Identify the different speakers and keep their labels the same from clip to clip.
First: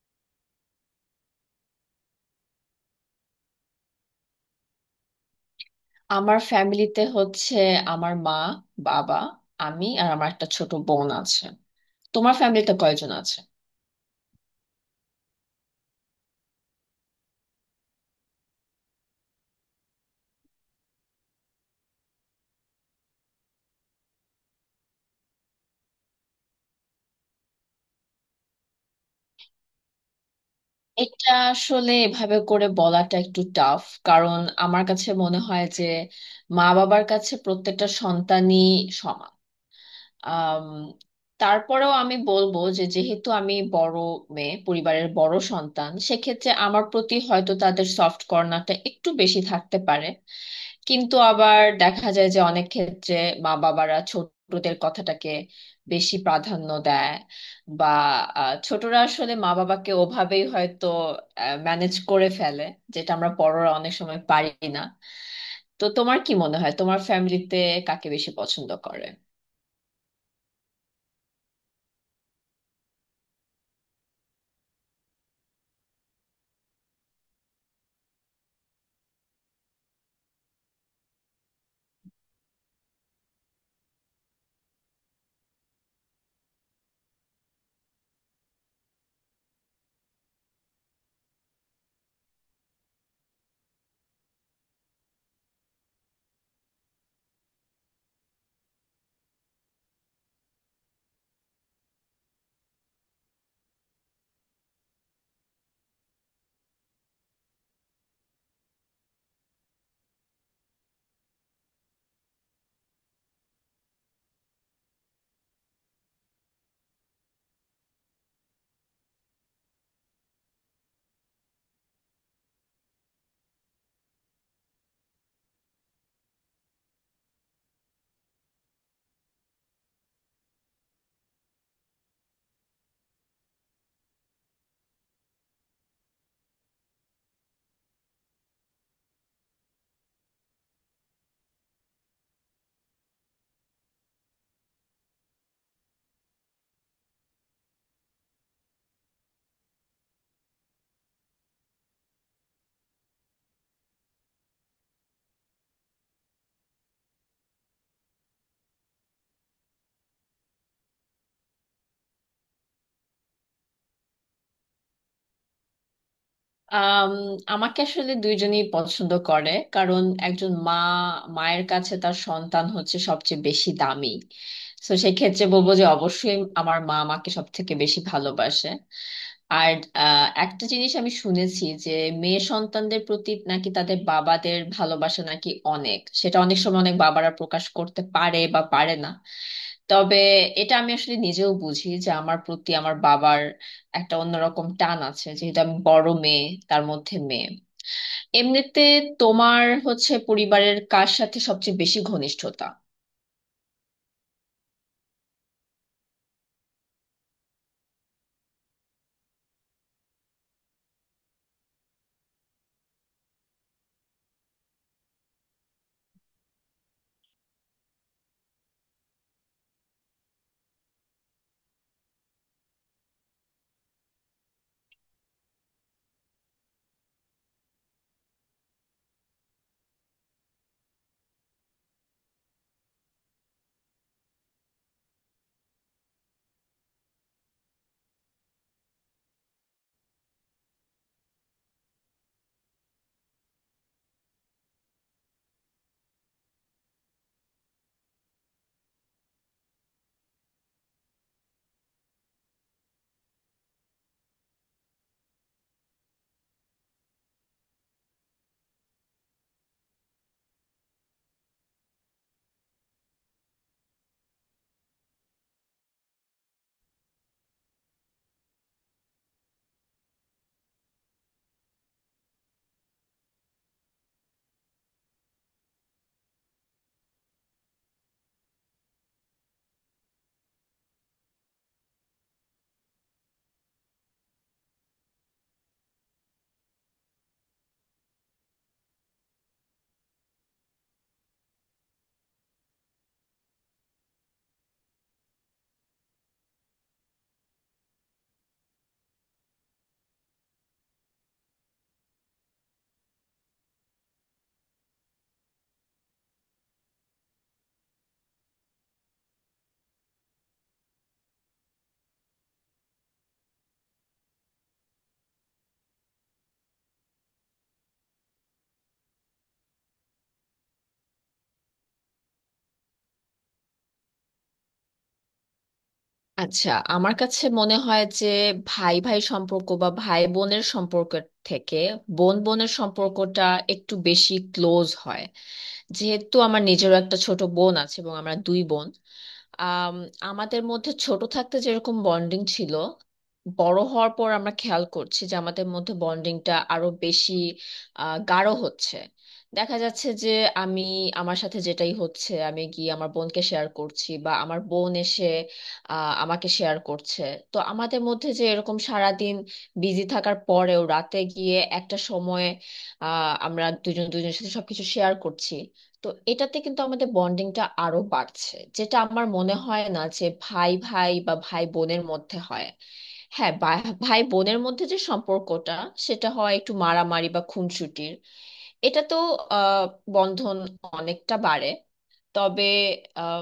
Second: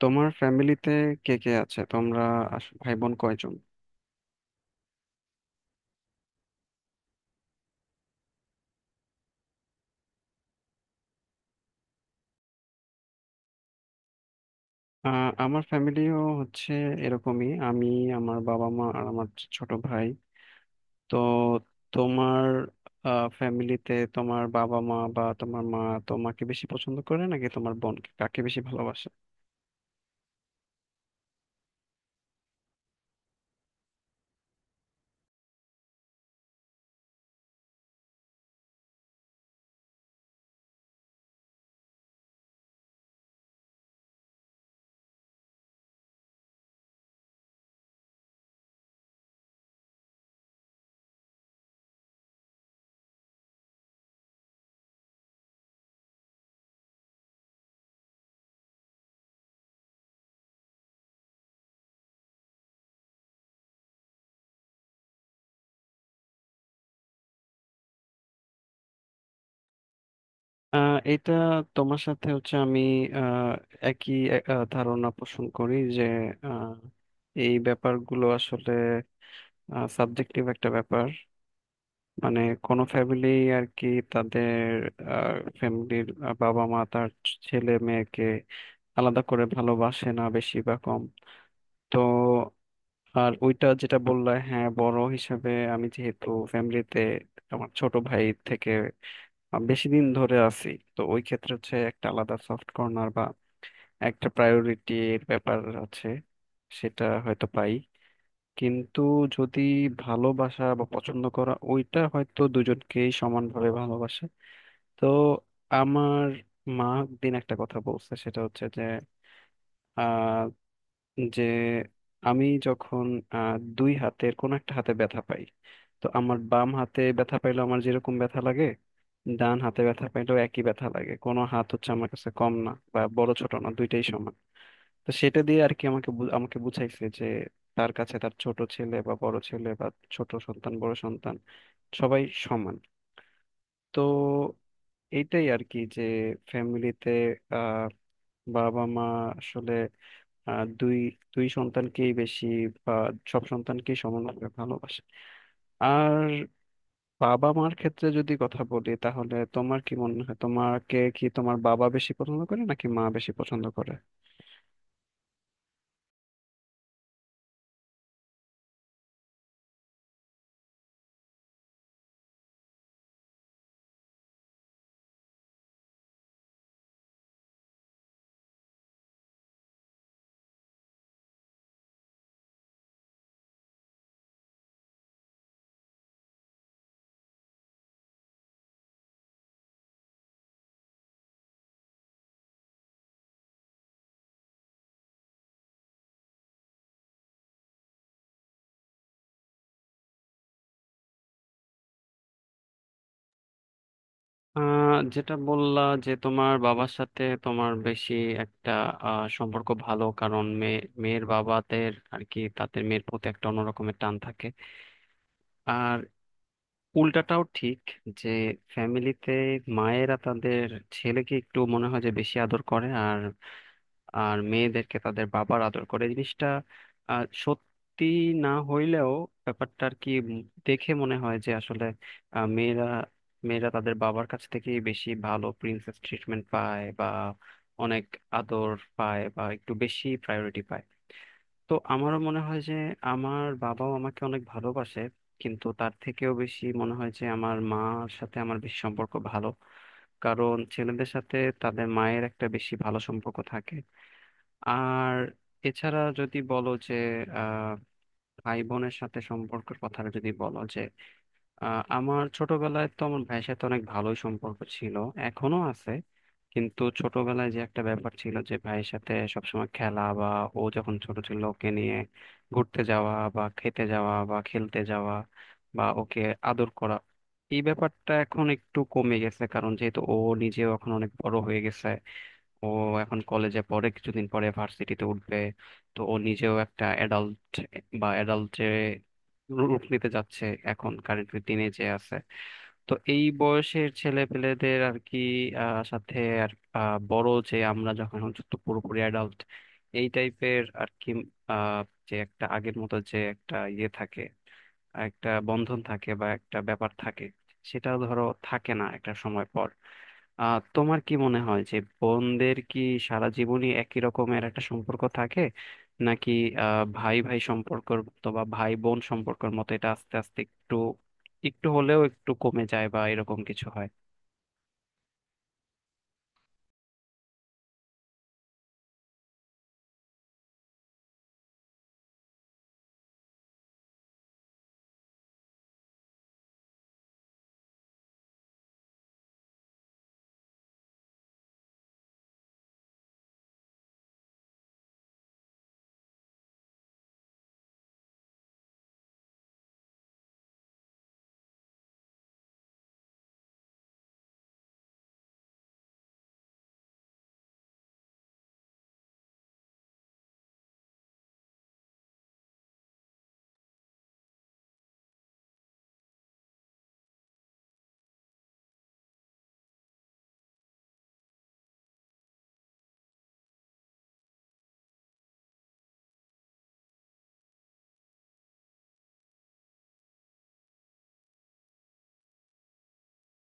Speaker 1: তোমার ফ্যামিলিতে কে কে আছে? তোমরা ভাই বোন কয়জন?
Speaker 2: আমার ফ্যামিলিতে হচ্ছে আমার মা, বাবা, আমি আর আমার একটা ছোট বোন আছে। তোমার ফ্যামিলিতে কয়জন আছে?
Speaker 1: আমার ফ্যামিলিও হচ্ছে এরকমই। আমি, আমার বাবা মা আর আমার ছোট ভাই। তো তোমার ফ্যামিলিতে তোমার বাবা মা, বা তোমার মা তোমাকে বেশি পছন্দ করে নাকি তোমার বোনকে? কাকে বেশি ভালোবাসে?
Speaker 2: এটা আসলে এভাবে করে বলাটা একটু টাফ, কারণ আমার কাছে মনে হয় যে মা বাবার কাছে প্রত্যেকটা সন্তানই সমান। আম, তারপরেও আমি বলবো যে, যেহেতু আমি বড় মেয়ে, পরিবারের বড় সন্তান, সেক্ষেত্রে আমার প্রতি হয়তো তাদের সফট কর্নারটা একটু বেশি থাকতে পারে। কিন্তু আবার দেখা যায় যে অনেক ক্ষেত্রে মা বাবারা ছোটদের কথাটাকে বেশি প্রাধান্য দেয়, বা ছোটরা আসলে মা বাবাকে ওভাবেই হয়তো ম্যানেজ করে ফেলে, যেটা আমরা বড়রা অনেক সময় পারি না। তো তোমার কি মনে হয়, তোমার ফ্যামিলিতে কাকে বেশি পছন্দ করে?
Speaker 1: এটা, তোমার সাথে হচ্ছে আমি আহ, একই ধারণা পোষণ করি যে আহ, এই ব্যাপারগুলো আসলে সাবজেক্টিভ একটা ব্যাপার। মানে কোনো ফ্যামিলি আর কি, তাদের ফ্যামিলির বাবা মা তার ছেলে মেয়েকে আলাদা করে ভালোবাসে না, বেশি বা কম। তো আর ওইটা যেটা বললে, হ্যাঁ, বড় হিসাবে আমি যেহেতু ফ্যামিলিতে আমার ছোট ভাই থেকে বেশি দিন ধরে আছি, তো ওই ক্ষেত্রে হচ্ছে একটা আলাদা সফট কর্নার বা একটা প্রায়োরিটির ব্যাপার আছে, সেটা হয়তো পাই। কিন্তু যদি ভালোবাসা বা পছন্দ করা, ওইটা হয়তো দুজনকেই সমানভাবে ভালোবাসে। তো আমার মা দিন একটা কথা বলছে, সেটা হচ্ছে যে আহ যে আমি যখন দুই হাতের কোন একটা হাতে ব্যথা পাই, তো আমার বাম হাতে ব্যথা পাইলেও আমার যেরকম ব্যথা লাগে, ডান হাতে ব্যথা পাইলেও একই ব্যথা লাগে। কোনো হাত হচ্ছে আমার কাছে কম না বা বড় ছোট না, দুইটাই সমান। তো সেটা দিয়ে আর কি আমাকে আমাকে বুঝাইছে যে তার কাছে তার ছোট ছেলে বা বড় ছেলে বা ছোট সন্তান বড় সন্তান সবাই সমান। তো এইটাই আর কি, যে ফ্যামিলিতে আহ বাবা মা আসলে আহ, দুই দুই সন্তানকেই বেশি বা সব সন্তানকেই সমানভাবে ভালোবাসে। আর বাবা মার ক্ষেত্রে যদি কথা বলি, তাহলে তোমার কি মনে হয়, তোমাকে কি তোমার বাবা বেশি পছন্দ করে নাকি মা বেশি পছন্দ করে?
Speaker 2: আম, আমাকে আসলে দুইজনই পছন্দ করে, কারণ একজন মা, মায়ের কাছে তার সন্তান হচ্ছে সবচেয়ে বেশি দামি। তো সেক্ষেত্রে বলবো যে অবশ্যই আমার মা আমাকে সব থেকে বেশি ভালোবাসে। আর একটা জিনিস আমি শুনেছি যে মেয়ে সন্তানদের প্রতি নাকি তাদের বাবাদের ভালোবাসা নাকি অনেক, সেটা অনেক সময় অনেক বাবারা প্রকাশ করতে পারে বা পারে না। তবে এটা আমি আসলে নিজেও বুঝি যে আমার প্রতি আমার বাবার একটা অন্যরকম টান আছে, যেহেতু আমি বড় মেয়ে, তার মধ্যে মেয়ে। এমনিতে তোমার হচ্ছে পরিবারের কার সাথে সবচেয়ে বেশি ঘনিষ্ঠতা?
Speaker 1: যেটা বললা যে তোমার বাবার সাথে তোমার বেশি একটা সম্পর্ক ভালো, কারণ মেয়ে, মেয়ের বাবাদের আর কি তাদের মেয়ের প্রতি একটা অন্যরকমের টান থাকে। আর উল্টাটাও ঠিক, যে ফ্যামিলিতে মায়েরা তাদের ছেলেকে একটু মনে হয় যে বেশি আদর করে, আর আর মেয়েদেরকে তাদের বাবার আদর করে। এই জিনিসটা সত্যি না হইলেও ব্যাপারটা আর কি দেখে মনে হয় যে আসলে আহ, মেয়েরা মেয়েরা তাদের বাবার কাছ থেকে বেশি ভালো প্রিন্সেস ট্রিটমেন্ট পায়, বা অনেক আদর পায়, বা একটু বেশি প্রায়োরিটি পায়। তো আমারও মনে হয় যে আমার বাবাও আমাকে অনেক ভালোবাসে, কিন্তু তার থেকেও বেশি মনে হয় যে আমার মার সাথে আমার বেশি সম্পর্ক ভালো, কারণ ছেলেদের সাথে তাদের মায়ের একটা বেশি ভালো সম্পর্ক থাকে। আর এছাড়া যদি বলো যে আহ ভাই বোনের সাথে সম্পর্কের কথাটা যদি বলো, যে আমার ছোটবেলায় তো আমার ভাইয়ের সাথে অনেক ভালোই সম্পর্ক ছিল, এখনো আছে। কিন্তু ছোটবেলায় যে একটা ব্যাপার ছিল যে ভাইয়ের সাথে সবসময় খেলা, বা ও যখন ছোট ছিল ওকে নিয়ে ঘুরতে যাওয়া বা খেতে যাওয়া বা খেলতে যাওয়া বা ওকে আদর করা, এই ব্যাপারটা এখন একটু কমে গেছে, কারণ যেহেতু ও নিজেও এখন অনেক বড় হয়ে গেছে। ও এখন কলেজে পড়ে, কিছুদিন পরে ভার্সিটিতে উঠবে। তো ও নিজেও একটা অ্যাডাল্ট বা অ্যাডাল্ট যে রূপ নিতে যাচ্ছে এখন কারেন্টলি দিনে যে আছে। তো এই বয়সের ছেলে পেলেদের আর কি সাথে আর বড় যে আমরা যখন হচ্ছে তো পুরোপুরি অ্যাডাল্ট এই টাইপের আর কি, আহ, যে একটা আগের মতো যে একটা ইয়ে থাকে, একটা বন্ধন থাকে বা একটা ব্যাপার থাকে, সেটা ধরো থাকে না একটা সময় পর। তোমার কি মনে হয় যে বোনদের কি সারা জীবনই একই রকমের একটা সম্পর্ক থাকে, নাকি ভাই ভাই সম্পর্ক অথবা ভাই বোন সম্পর্কের মতো এটা আস্তে আস্তে একটু একটু হলেও একটু কমে যায় বা এরকম কিছু হয়?
Speaker 2: আচ্ছা, আমার কাছে মনে হয় যে ভাই ভাই সম্পর্ক বা ভাই বোনের সম্পর্ক থেকে বোন বোনের সম্পর্কটা একটু বেশি ক্লোজ হয়। যেহেতু আমার নিজেরও একটা ছোট বোন আছে এবং আমরা দুই বোন, আম, আমাদের মধ্যে ছোট থাকতে যেরকম বন্ডিং ছিল, বড় হওয়ার পর আমরা খেয়াল করছি যে আমাদের মধ্যে বন্ডিংটা আরো বেশি গাঢ় হচ্ছে। দেখা যাচ্ছে যে আমি, আমার সাথে যেটাই হচ্ছে আমি গিয়ে আমার বোনকে শেয়ার করছি, বা আমার বোন এসে আমাকে শেয়ার করছে। তো আমাদের মধ্যে যে এরকম সারাদিন বিজি থাকার পরেও রাতে গিয়ে একটা সময়ে আমরা দুজন দুজনের সাথে সবকিছু শেয়ার করছি, তো এটাতে কিন্তু আমাদের বন্ডিংটা আরো বাড়ছে, যেটা আমার মনে হয় না যে ভাই ভাই বা ভাই বোনের মধ্যে হয়। হ্যাঁ, ভাই বোনের মধ্যে যে সম্পর্কটা, সেটা হয় একটু মারামারি বা খুনসুটির। এটা তো আহ বন্ধন অনেকটা বাড়ে। তবে আহ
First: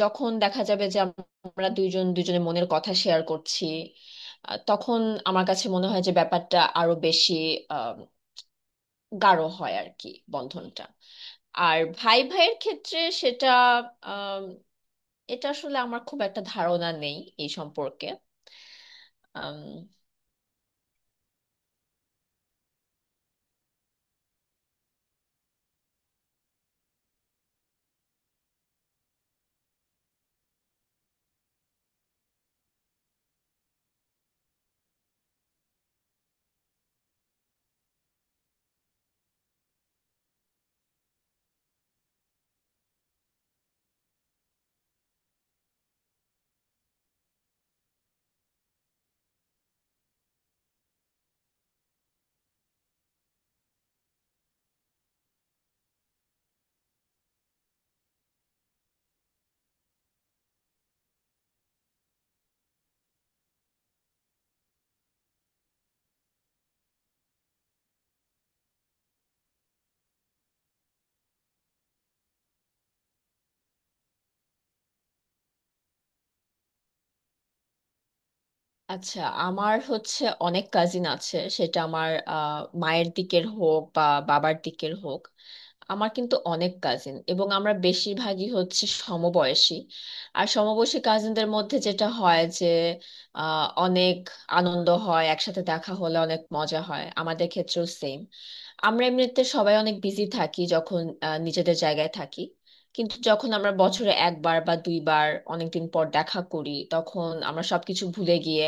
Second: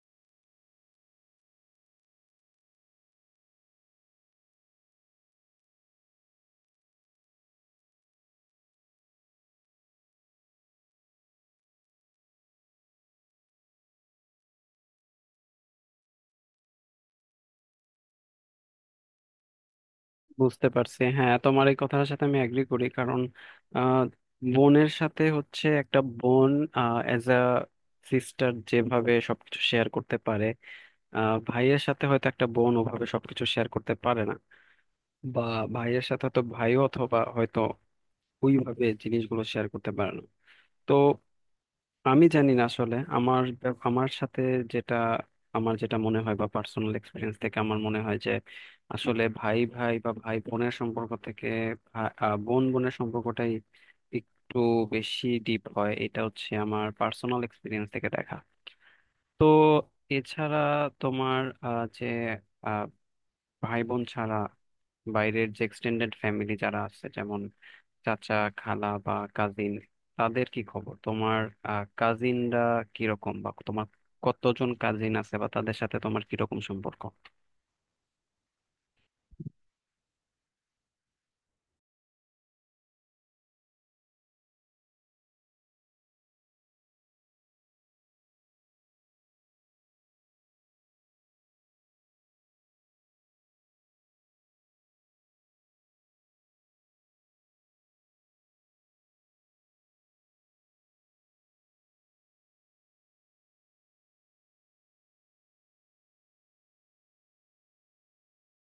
Speaker 2: যখন দেখা যাবে যে আমরা দুইজন দুজনের মনের কথা শেয়ার করছি, তখন আমার কাছে মনে হয় যে ব্যাপারটা আরো বেশি আহ গাঢ় হয় আর কি, বন্ধনটা। আর ভাই ভাইয়ের ক্ষেত্রে সেটা আম, এটা আসলে আমার খুব একটা ধারণা নেই এই সম্পর্কে। আম,
Speaker 1: বুঝতে পারছি। হ্যাঁ, তোমার এই কথার সাথে আমি এগ্রি করি, কারণ আহ বোনের সাথে হচ্ছে একটা বোন এজ আ সিস্টার যেভাবে সবকিছু শেয়ার করতে পারে, ভাইয়ের সাথে হয়তো একটা বোন ওভাবে সবকিছু শেয়ার করতে পারে না। বা ভাইয়ের সাথে তো ভাই অথবা হয়তো ওইভাবে জিনিসগুলো শেয়ার করতে পারে না। তো আমি জানি না আসলে আমার আমার সাথে যেটা আমার যেটা মনে হয় বা পার্সোনাল এক্সপিরিয়েন্স থেকে আমার মনে হয় যে আসলে ভাই ভাই বা ভাই বোনের সম্পর্ক থেকে বোন বোনের সম্পর্কটাই একটু বেশি ডিপ হয়। এটা হচ্ছে আমার পার্সোনাল এক্সপিরিয়েন্স থেকে দেখা। তো এছাড়া তোমার আহ, ভাই বোন ছাড়া বাইরের যে এক্সটেন্ডেড ফ্যামিলি যারা আছে, যেমন চাচা খালা বা কাজিন, তাদের কি খবর? তোমার কাজিনরা কিরকম, বা তোমার কতজন কাজিন আছে, বা তাদের সাথে তোমার কিরকম সম্পর্ক?
Speaker 2: আচ্ছা, আমার হচ্ছে অনেক কাজিন আছে, সেটা আমার মায়ের দিকের হোক বা বাবার দিকের হোক, আমার কিন্তু অনেক কাজিন এবং আমরা বেশিরভাগই হচ্ছে সমবয়সী। আর সমবয়সী কাজিনদের মধ্যে যেটা হয় যে অনেক আনন্দ হয় একসাথে দেখা হলে, অনেক মজা হয়। আমাদের ক্ষেত্রেও সেম, আমরা এমনিতে সবাই অনেক বিজি থাকি যখন নিজেদের জায়গায় থাকি। কিন্তু যখন আমরা বছরে একবার বা দুইবার অনেকদিন পর দেখা করি, তখন আমরা সবকিছু ভুলে গিয়ে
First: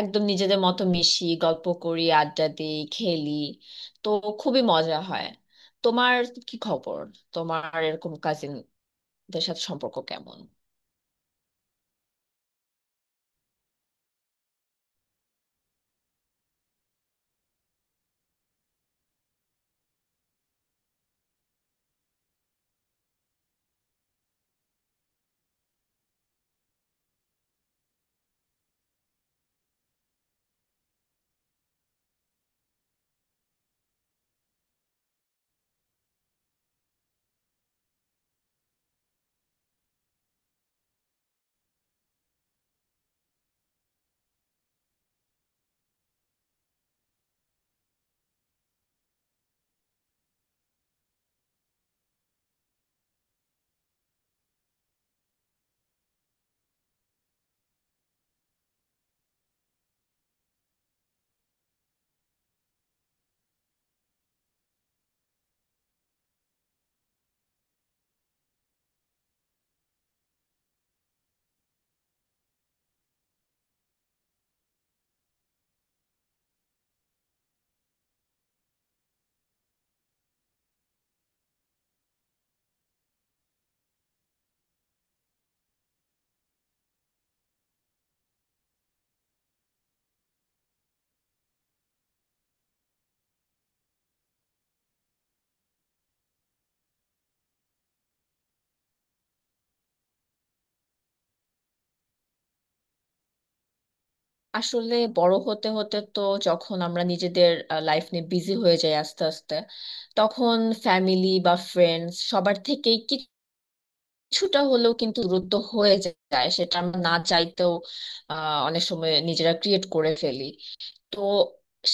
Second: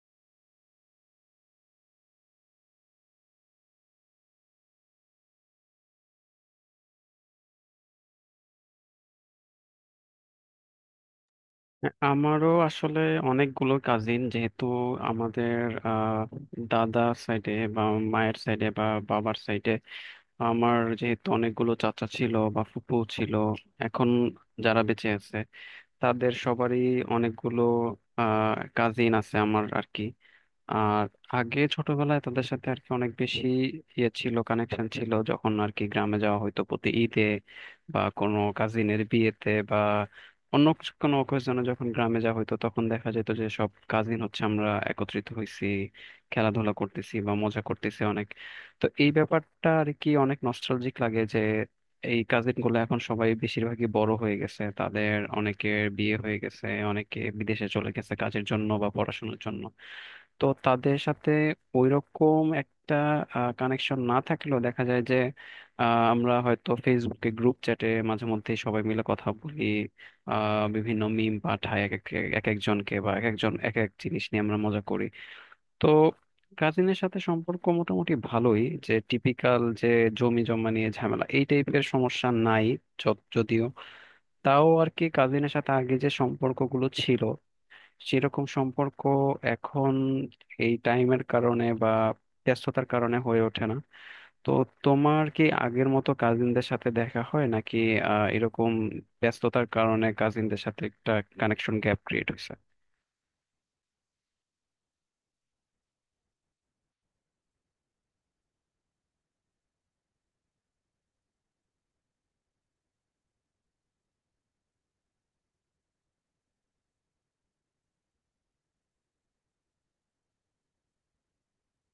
Speaker 2: একদম নিজেদের মতো মিশি, গল্প করি, আড্ডা দিই, খেলি। তো খুবই মজা হয়। তোমার কি খবর, তোমার এরকম কাজিনদের সাথে সম্পর্ক কেমন?
Speaker 1: হ্যাঁ, আমারও আসলে অনেকগুলো কাজিন, যেহেতু আমাদের আহ দাদা সাইডে বা মায়ের সাইডে বা বাবার সাইডে, আমার যেহেতু অনেকগুলো চাচা ছিল বা ফুপু ছিল, এখন যারা বেঁচে আছে তাদের সবারই অনেকগুলো কাজিন আছে আমার আর কি। আর আগে ছোটবেলায় তাদের সাথে আর কি অনেক বেশি ইয়ে ছিল, কানেকশন ছিল, যখন আর কি গ্রামে যাওয়া, হয়তো প্রতি ঈদে বা কোনো কাজিনের বিয়েতে বা কোনো অকেশনে যখন গ্রামে যাওয়া হতো, তখন দেখা যেত যে সব কাজিন হচ্ছে আমরা একত্রিত হয়েছি, খেলাধুলা করতেছি বা মজা করতেছি অনেক। তো এই ব্যাপারটা আর কি অনেক নস্টালজিক লাগে যে এই কাজিন গুলো এখন সবাই বেশিরভাগই বড় হয়ে গেছে, তাদের অনেকের বিয়ে হয়ে গেছে, অনেকে বিদেশে চলে গেছে কাজের জন্য বা পড়াশোনার জন্য। তো তাদের সাথে ওইরকম একটা কানেকশন না থাকলেও দেখা যায় যে আমরা হয়তো ফেসবুকে গ্রুপ চ্যাটে মাঝে মধ্যে সবাই মিলে কথা বলি, বিভিন্ন মিম পাঠায় এক এক এক একজনকে বা এক একজন এক এক জিনিস নিয়ে আমরা মজা করি। তো কাজিনের সাথে সম্পর্ক মোটামুটি ভালোই। যে টিপিক্যাল যে জমি জমা নিয়ে ঝামেলা এই টাইপের সমস্যা নাই যদিও। তাও আর কি কাজিনের সাথে আগে যে সম্পর্কগুলো ছিল সেরকম সম্পর্ক এখন এই টাইমের কারণে বা ব্যস্ততার কারণে হয়ে ওঠে না। তো তোমার কি আগের মতো কাজিনদের সাথে দেখা হয়, নাকি এরকম ব্যস্ততার কারণে কাজিনদের সাথে একটা কানেকশন গ্যাপ ক্রিয়েট হয়েছে?
Speaker 2: আসলে বড় হতে হতে তো যখন আমরা নিজেদের লাইফ নিয়ে বিজি হয়ে যাই আস্তে আস্তে, তখন ফ্যামিলি বা ফ্রেন্ডস সবার থেকেই কিছুটা হলেও কিন্তু দূরত্ব হয়ে যায়, সেটা আমরা না চাইতেও অনেক সময় নিজেরা ক্রিয়েট করে ফেলি। তো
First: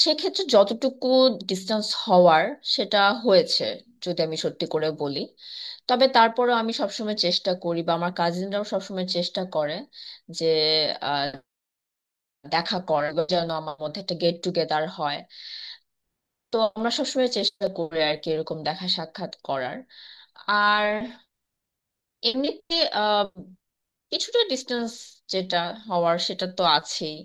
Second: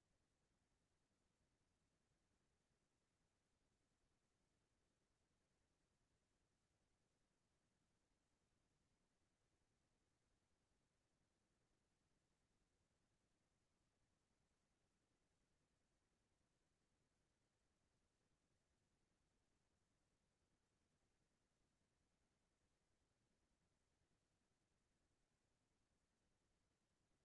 Speaker 2: সেক্ষেত্রে যতটুকু ডিস্টেন্স হওয়ার সেটা হয়েছে, যদি আমি সত্যি করে বলি। তবে তারপরেও আমি সবসময় চেষ্টা করি বা আমার কাজিনরাও সবসময় চেষ্টা করে যে আহ, দেখা করার, বা যেন আমার মধ্যে একটা গেট টুগেদার হয়। তো আমরা সবসময় চেষ্টা করি আর কি এরকম দেখা সাক্ষাৎ করার। আর এমনিতে কিছুটা ডিস্টেন্স যেটা হওয়ার সেটা তো আছেই।